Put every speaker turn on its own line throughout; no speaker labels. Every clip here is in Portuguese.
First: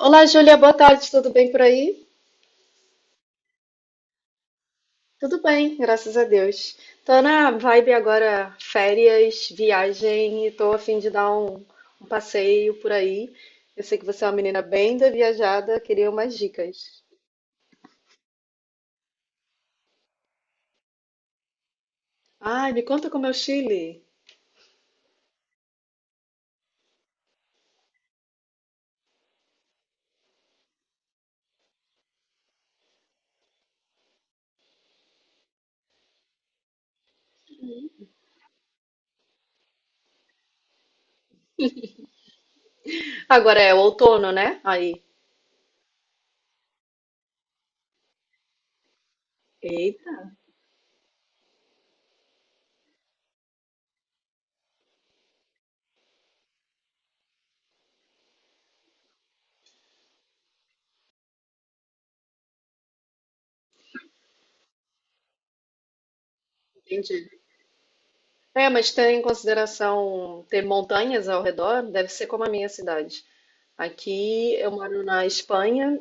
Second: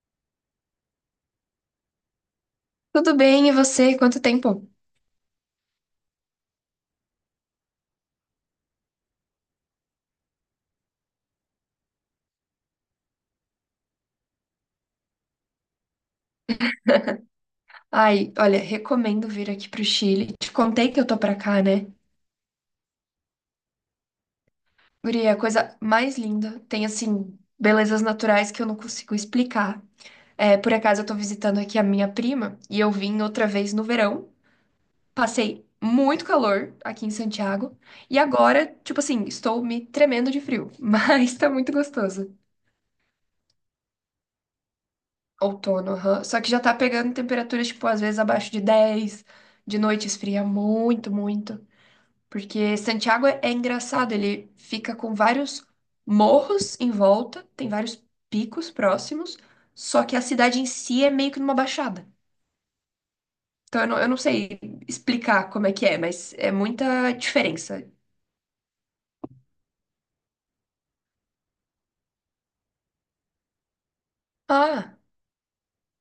Olá, Júlia, boa tarde, tudo bem por aí?
Tudo bem, e você? Quanto tempo?
Tudo bem, graças a Deus. Tô na vibe agora, férias, viagem, e tô a fim de dar um passeio por aí. Eu sei que você é uma menina bem da viajada, queria umas dicas.
Ai, olha, recomendo vir aqui pro Chile. Te contei que eu tô pra cá, né?
Ai, me conta como é o Chile.
Guria, a coisa mais linda. Tem, assim, belezas naturais que eu não consigo explicar. É, por acaso, eu tô visitando aqui a minha prima e eu vim outra vez no verão. Passei muito calor aqui em Santiago e agora, tipo assim, estou me tremendo de frio, mas tá muito gostoso.
Agora é o outono, né? Aí.
Outono, aham. Só que já tá pegando temperaturas, tipo, às vezes abaixo de 10, de noite
Eita,
esfria muito, muito. Porque Santiago é engraçado, ele fica com vários morros em volta, tem vários picos próximos, só que a cidade em si é meio que numa baixada. Então eu não sei explicar como é que é, mas é muita
entendi.
diferença.
É, mas tem em consideração ter montanhas ao redor? Deve ser como a minha cidade. Aqui eu
Ah,
moro na Espanha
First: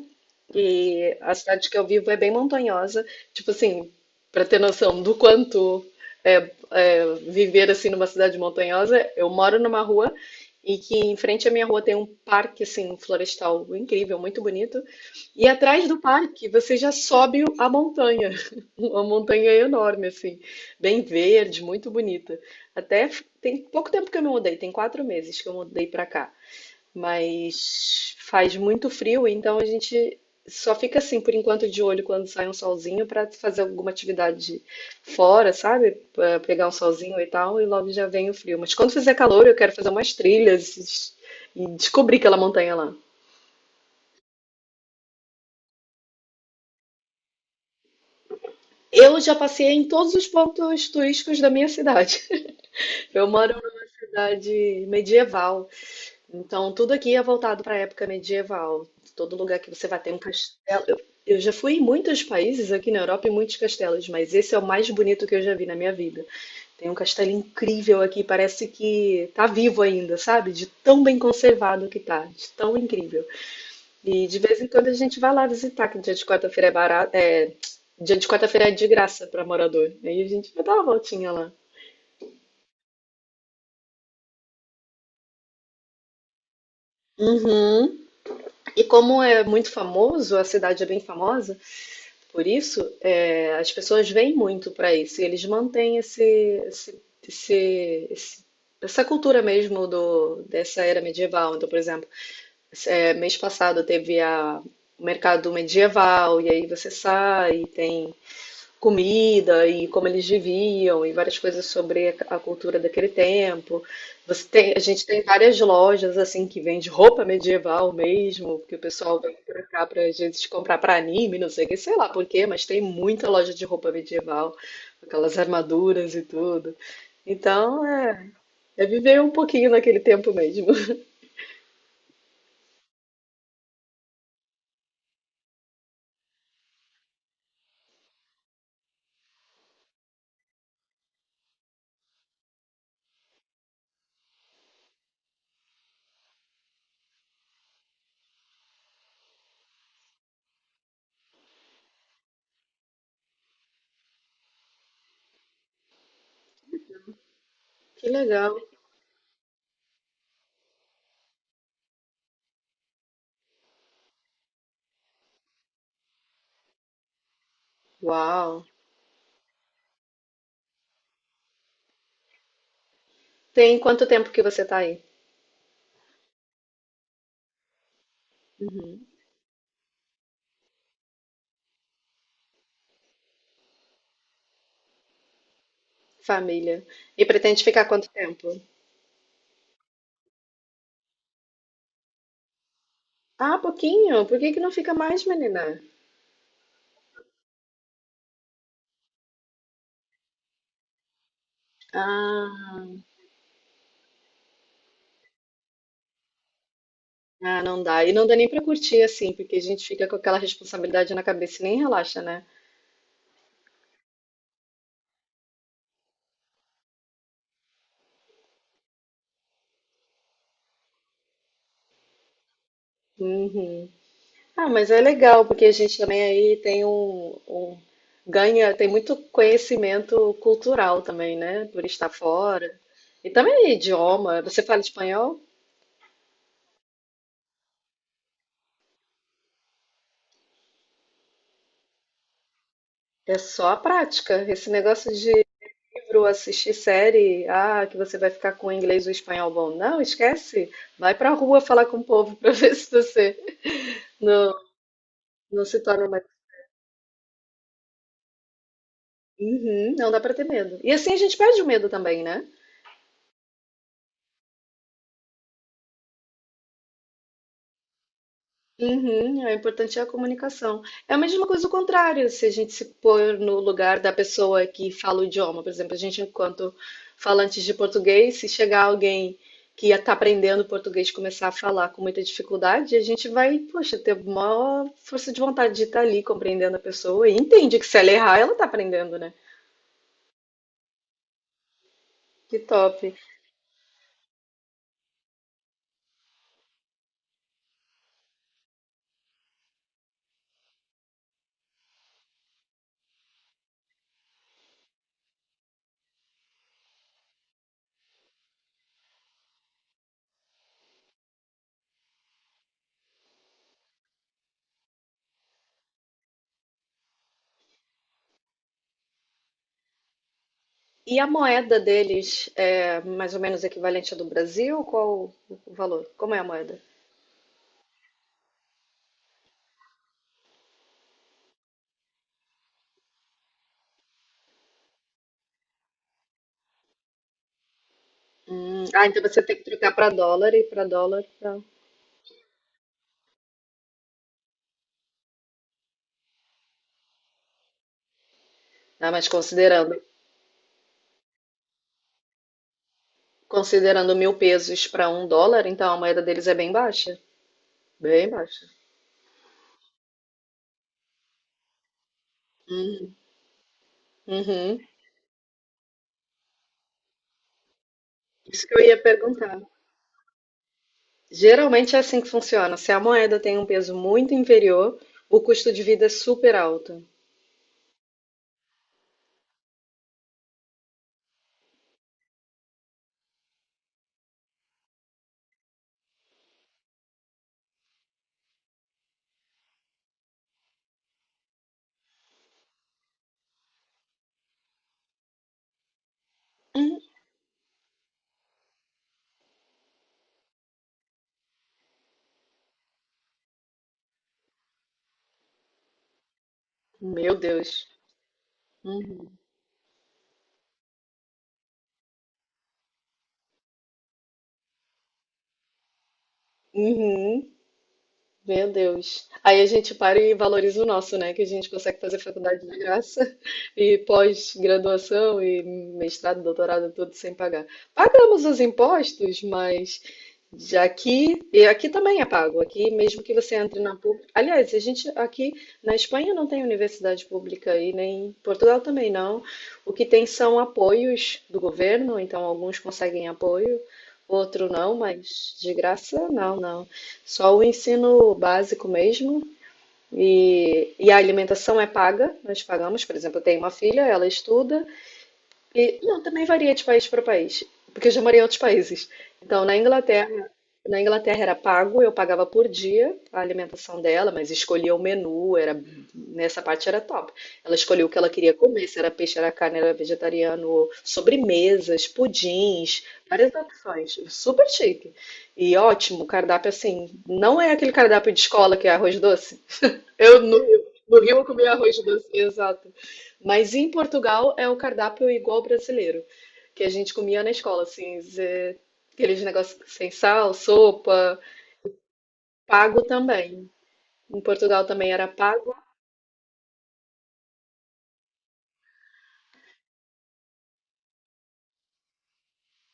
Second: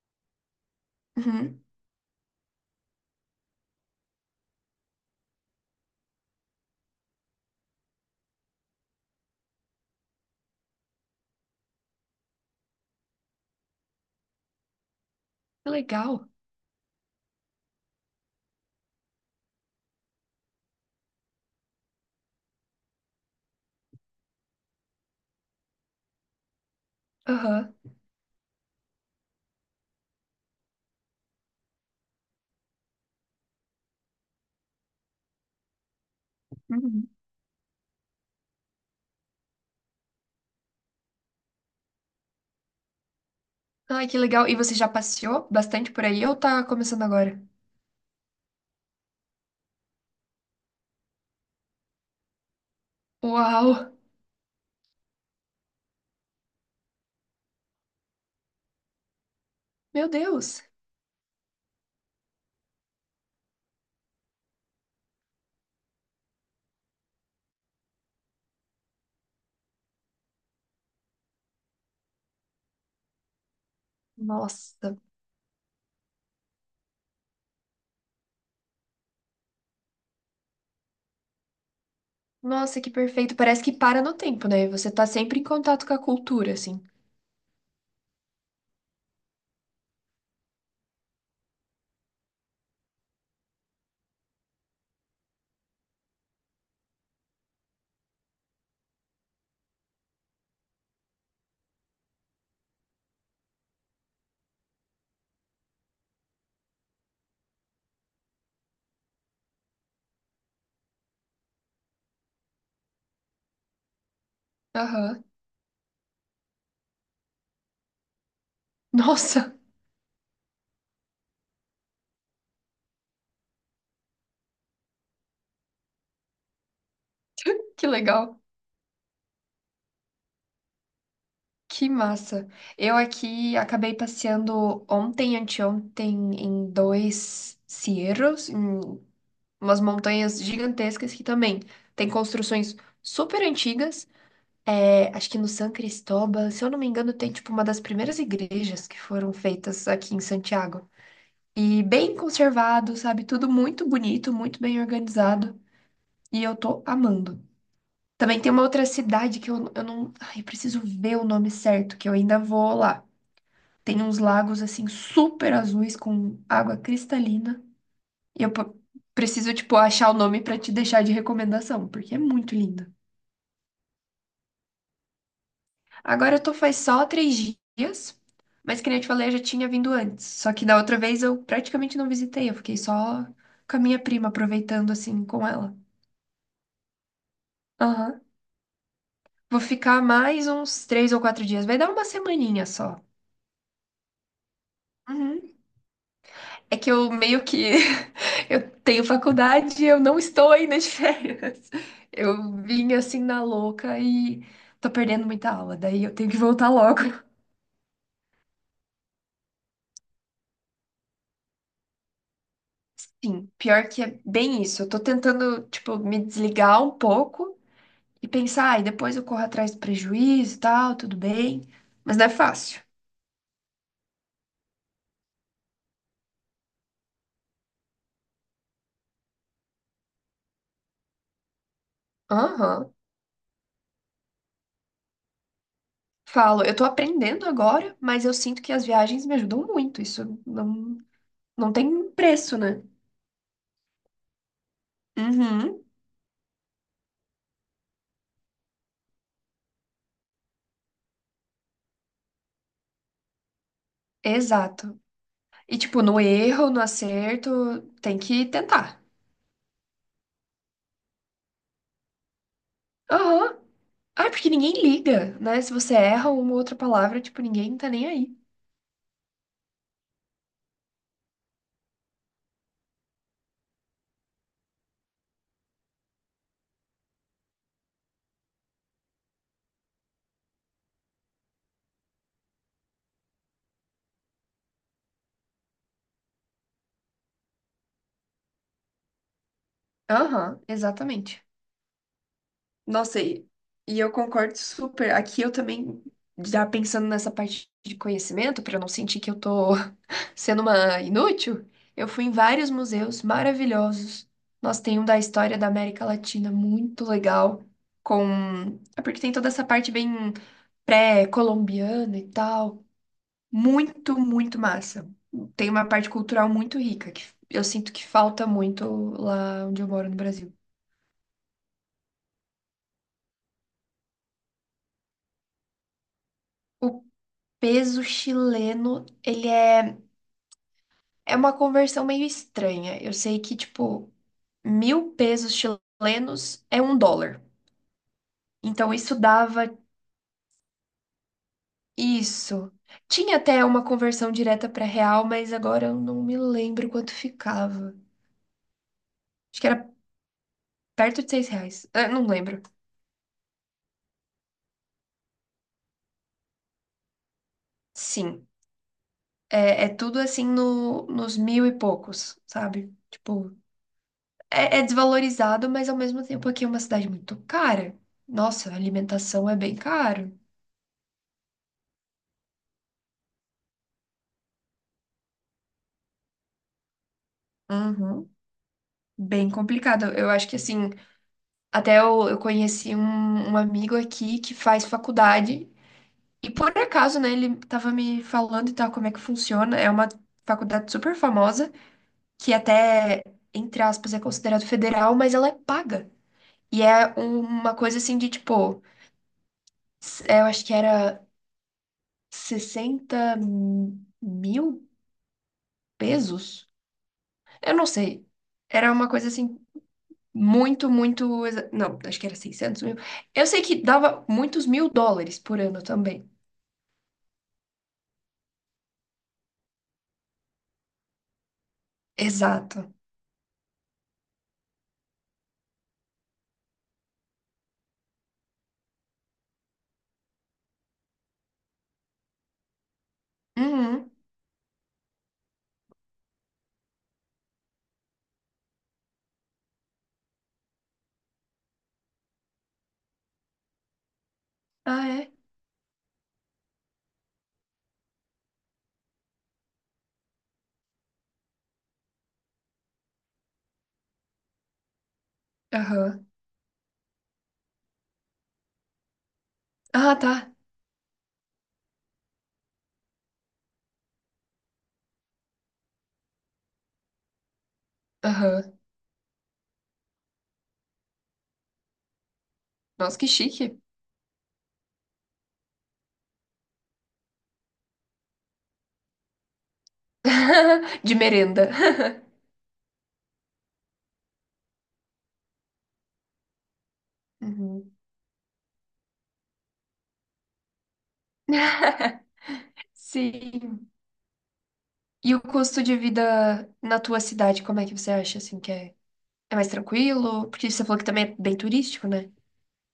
e a
uhum,
cidade que eu vivo é bem montanhosa. Tipo assim, para ter noção do quanto é viver assim numa cidade montanhosa, eu moro numa rua e que em frente à minha rua tem um parque assim florestal incrível, muito bonito. E
que
atrás do
legal.
parque você já sobe a montanha, uma montanha enorme assim, bem verde, muito bonita. Tem pouco tempo que eu me mudei, tem 4 meses que eu mudei para cá.
Aham.
Mas faz muito frio, então a gente só fica assim por enquanto de olho quando sai um solzinho para fazer alguma atividade fora, sabe? Pra pegar um
Uhum.
solzinho e tal, e logo já vem o frio. Mas quando fizer calor, eu quero fazer umas trilhas e descobrir aquela montanha lá.
Ai, que legal. E você já passeou bastante por aí ou tá começando agora?
Eu já passei em todos os pontos turísticos da minha cidade. Eu moro
Uau!
numa cidade medieval. Então, tudo aqui é voltado para a época medieval. Todo lugar que você vai
Meu
ter um
Deus!
castelo. Eu já fui em muitos países aqui na Europa e muitos castelos, mas esse é o mais bonito que eu já vi na minha vida. Tem um castelo incrível aqui, parece que tá vivo ainda, sabe? De tão bem conservado que tá, de tão incrível. E de vez em quando a
Nossa!
gente vai lá visitar, que dia de quarta-feira é barato, dia de quarta-feira é de graça para morador. Aí a gente vai dar uma voltinha lá.
Nossa, que perfeito. Parece que para no tempo, né? Você tá sempre em contato com a cultura, assim.
Uhum. E como é muito famoso, a cidade é bem famosa. Por isso, é, as pessoas vêm muito para isso, e eles mantêm esse- esse- esse- essa cultura mesmo dessa era medieval. Então, por exemplo, é, mês passado teve o mercado medieval, e aí você sai, tem comida e como eles viviam e várias coisas sobre a cultura daquele tempo. A gente tem
Aham.
várias lojas assim que vende roupa medieval mesmo, que o pessoal vem
Nossa,
pra cá para gente comprar para anime, não sei o que, sei lá por quê, mas tem muita loja de roupa medieval, aquelas armaduras e tudo. Então,
que
é,
legal.
é viver um pouquinho naquele tempo mesmo.
Que massa. Eu aqui acabei passeando ontem, anteontem, em dois cerros, em umas montanhas gigantescas que também tem construções super antigas. É, acho que no San Cristóbal, se eu não me engano, tem tipo uma das primeiras igrejas que foram feitas aqui em Santiago. E bem conservado, sabe? Tudo muito bonito, muito bem organizado. E eu tô amando.
Que
Também tem
legal.
uma outra cidade que eu não. Ai, eu preciso ver o nome certo, que eu ainda vou lá. Tem uns lagos assim super azuis com água cristalina. E
Uau.
preciso, tipo, achar o nome pra te deixar de recomendação, porque é muito linda.
Tem quanto tempo que você tá aí?
Agora eu tô faz só 3 dias, mas que nem eu te falei, eu já tinha vindo antes. Só que da outra vez eu praticamente não visitei, eu fiquei só com a minha prima, aproveitando assim com ela.
Família. E pretende ficar quanto
Aham.
tempo?
Vou ficar mais uns 3 ou 4 dias. Vai dar uma semaninha só.
Ah, pouquinho? Por que que não fica mais,
Uhum.
menina?
É que eu meio que eu tenho faculdade e eu não estou ainda de férias. Eu
Ah,
vim assim na louca e tô perdendo muita aula, daí eu tenho que voltar logo.
ah, não dá. E não dá nem pra curtir assim, porque a gente fica com aquela responsabilidade na cabeça e nem relaxa, né?
Sim, pior que é bem isso. Eu tô tentando, tipo, me desligar um pouco e pensar, ai, depois eu corro atrás do prejuízo e tal, tudo bem. Mas não é fácil.
Uhum. Ah, mas é legal, porque a gente também aí tem ganha, tem muito conhecimento cultural também, né? Por estar fora.
Aham.
E também idioma. Você fala espanhol?
Falo, eu tô aprendendo agora, mas eu sinto que as viagens me ajudam muito. Isso não tem preço, né?
É só a prática. Esse negócio de
Uhum,
livro, assistir série, ah, que você vai ficar com o inglês e o espanhol bom. Não, esquece. Vai pra rua falar com o povo pra ver se você não,
exato.
não
E,
se
tipo,
torna
no
mais.
erro, no acerto, tem que tentar.
Uhum, não dá pra ter medo. E assim a gente perde o medo também, né?
Aham. Ah, porque ninguém liga, né? Se você erra uma outra palavra, tipo, ninguém tá nem aí.
Uhum, é importante é a comunicação. É a mesma coisa o contrário, se a gente se pôr no lugar da pessoa que fala o idioma, por exemplo, a gente enquanto falantes de português, se chegar alguém que está aprendendo português e começar a falar com muita dificuldade, a gente vai, poxa, ter maior força de vontade de estar ali compreendendo a pessoa e entende que se ela errar, ela está aprendendo, né?
Aham, exatamente.
Que top.
Nossa, e eu concordo super. Aqui eu também, já pensando nessa parte de conhecimento, pra eu não sentir que eu tô sendo uma inútil, eu fui em vários museus maravilhosos. Nós tem um da história da América Latina muito legal, com... É porque tem toda essa parte bem pré-colombiana e tal. Muito, muito massa. Tem uma parte cultural muito rica, que eu sinto que falta muito lá onde eu moro no Brasil.
E a moeda deles é mais ou menos equivalente à do Brasil? Qual o valor? Como é a moeda?
O peso chileno, ele é... É uma conversão meio estranha. Eu sei que, tipo, 1.000 pesos chilenos é um dólar. Então
Ah,
isso
então você tem que
dava
trocar para dólar e para dólar pra...
isso. Tinha até uma conversão direta para real, mas agora eu não me lembro quanto ficava.
Ah, mas
Acho que era perto de 6 reais. Ah, não lembro.
considerando 1.000 pesos para 1 dólar, então a moeda deles é bem baixa. Bem
Sim.
baixa.
É tudo assim no, nos mil e poucos, sabe?
Hum,
Tipo,
uhum.
é desvalorizado, mas ao mesmo tempo aqui é uma cidade muito cara.
Isso
Nossa,
que
a
eu ia
alimentação é
perguntar.
bem caro.
Geralmente é assim que funciona. Se a moeda tem um peso muito inferior, o custo de vida é super alto.
Uhum. Bem complicado. Eu acho que assim, até eu conheci um amigo aqui que faz faculdade. E por acaso, né, ele tava me falando e tal como é que funciona. É uma faculdade super famosa, que até, entre aspas, é considerado federal, mas ela é paga. E é uma coisa assim de tipo, é, eu acho que era 60.000 pesos?
Meu
Eu
Deus.
não sei. Era uma coisa
Uhum.
assim, muito, muito. Não, acho que era 600.000. Eu sei que dava muitos mil dólares por ano também.
Uhum. Meu Deus. Aí a gente para e valoriza o nosso, né? Que a gente consegue fazer faculdade de
Exato.
graça e pós-graduação e mestrado, doutorado, tudo sem pagar. Pagamos os impostos, mas já aqui, e aqui também é pago. Aqui, mesmo que você entre na
Uhum.
pública. Aliás, a gente aqui na Espanha não tem universidade pública e nem em Portugal também não. O que tem são apoios do governo, então alguns conseguem apoio, outro não,
Ah, é?
mas de graça, não, não. Só o ensino básico mesmo. E a alimentação é paga, nós pagamos. Por exemplo, eu tenho uma filha, ela estuda, e, não,
Aham.
também varia de país para país, porque eu já morei em outros países. Então,
Ah, tá.
Na Inglaterra era pago, eu pagava por dia a alimentação dela, mas escolhia o menu, era nessa parte era top. Ela escolhia o que ela queria
Aham.
comer, se era peixe, era carne, era vegetariano, sobremesas, pudins,
Nossa, que
várias
chique.
opções, super chique. E ótimo, cardápio assim, não é aquele cardápio de escola que é arroz doce, eu no,
De
no Rio eu
merenda.
comia arroz doce, exato. Mas em Portugal é o cardápio igual ao brasileiro, que a gente comia na escola,
Uhum.
assim, aqueles negócios sem sal, sopa, pago também.
Sim.
Em Portugal também era
E o
pago.
custo de vida na tua cidade, como é que você acha, assim, que é, é mais tranquilo? Porque você falou que também é bem turístico, né?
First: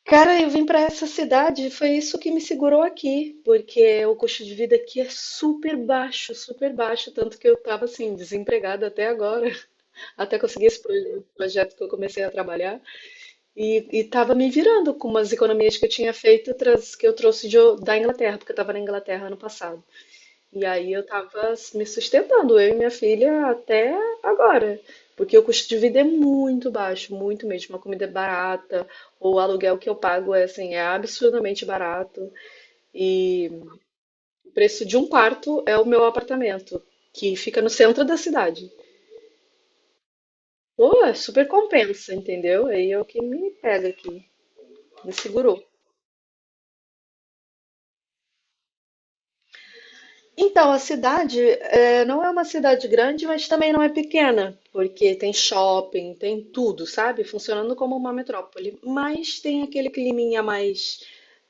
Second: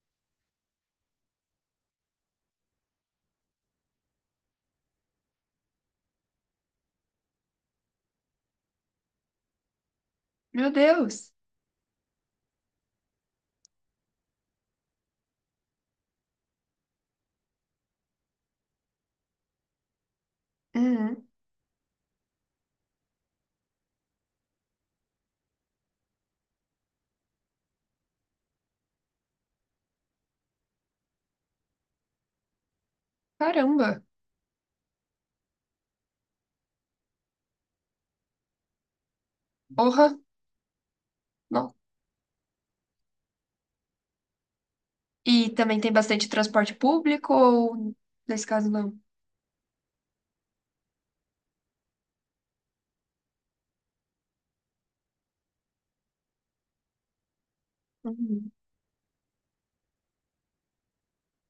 Cara, eu vim para essa cidade, foi isso que me segurou aqui, porque o custo de vida aqui é super baixo, tanto que eu tava assim desempregada até agora, até conseguir
Meu
esse
Deus!
projeto que eu comecei a trabalhar. E estava me virando com umas economias que eu tinha feito, que eu trouxe da Inglaterra, porque eu estava na Inglaterra ano passado. E aí eu
Uhum.
estava me sustentando, eu e minha filha, até agora. Porque o custo de vida é muito baixo, muito mesmo. A comida é barata, o aluguel que eu pago é, assim, é absurdamente barato. E
Caramba!
o preço de um quarto é o meu apartamento, que fica no centro da cidade.
Porra!
Pô, é super
Não.
compensa, entendeu? Aí é o que me pega aqui, me
E
segurou.
também tem bastante transporte público ou, nesse caso, não?
Então, a cidade, eh, não é uma cidade grande, mas também não é pequena, porque tem shopping, tem tudo, sabe? Funcionando como uma
Uhum.
metrópole. Mas tem aquele climinha mais,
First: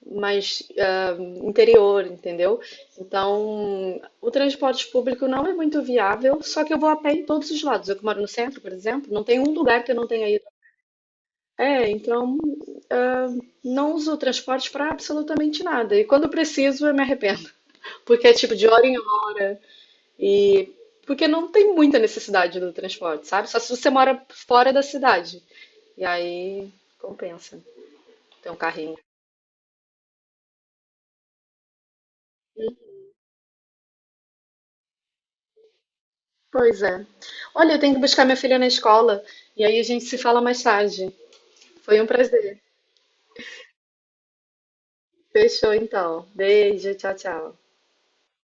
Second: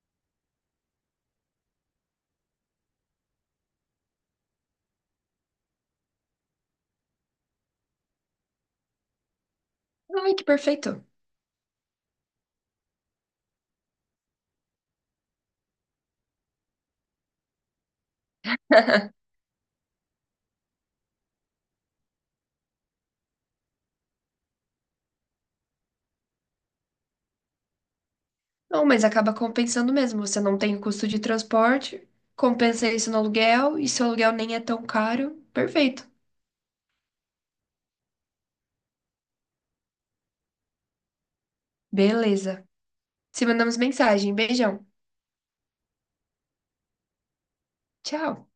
mais ah, interior, entendeu? Então, o transporte público não é muito viável, só que eu vou a pé em todos os lados. Eu que moro no centro, por exemplo, não tem um lugar que eu não tenha
Ai, que
ido.
perfeito!
É, então, ah, não uso o transporte para absolutamente nada. E quando preciso, eu me arrependo, porque é tipo de hora em hora. E porque não tem muita necessidade do transporte, sabe? Só se você mora fora da cidade. E aí compensa ter um
Não,
carrinho.
mas acaba compensando mesmo. Você não tem o custo de transporte, compensa isso no aluguel, e se o aluguel nem é tão caro, perfeito.
Pois é. Olha, eu tenho que buscar minha filha na escola. E aí a gente se fala mais tarde. Foi um prazer.
Beleza. Se mandamos mensagem. Beijão.
Fechou então. Beijo, tchau, tchau.
Tchau.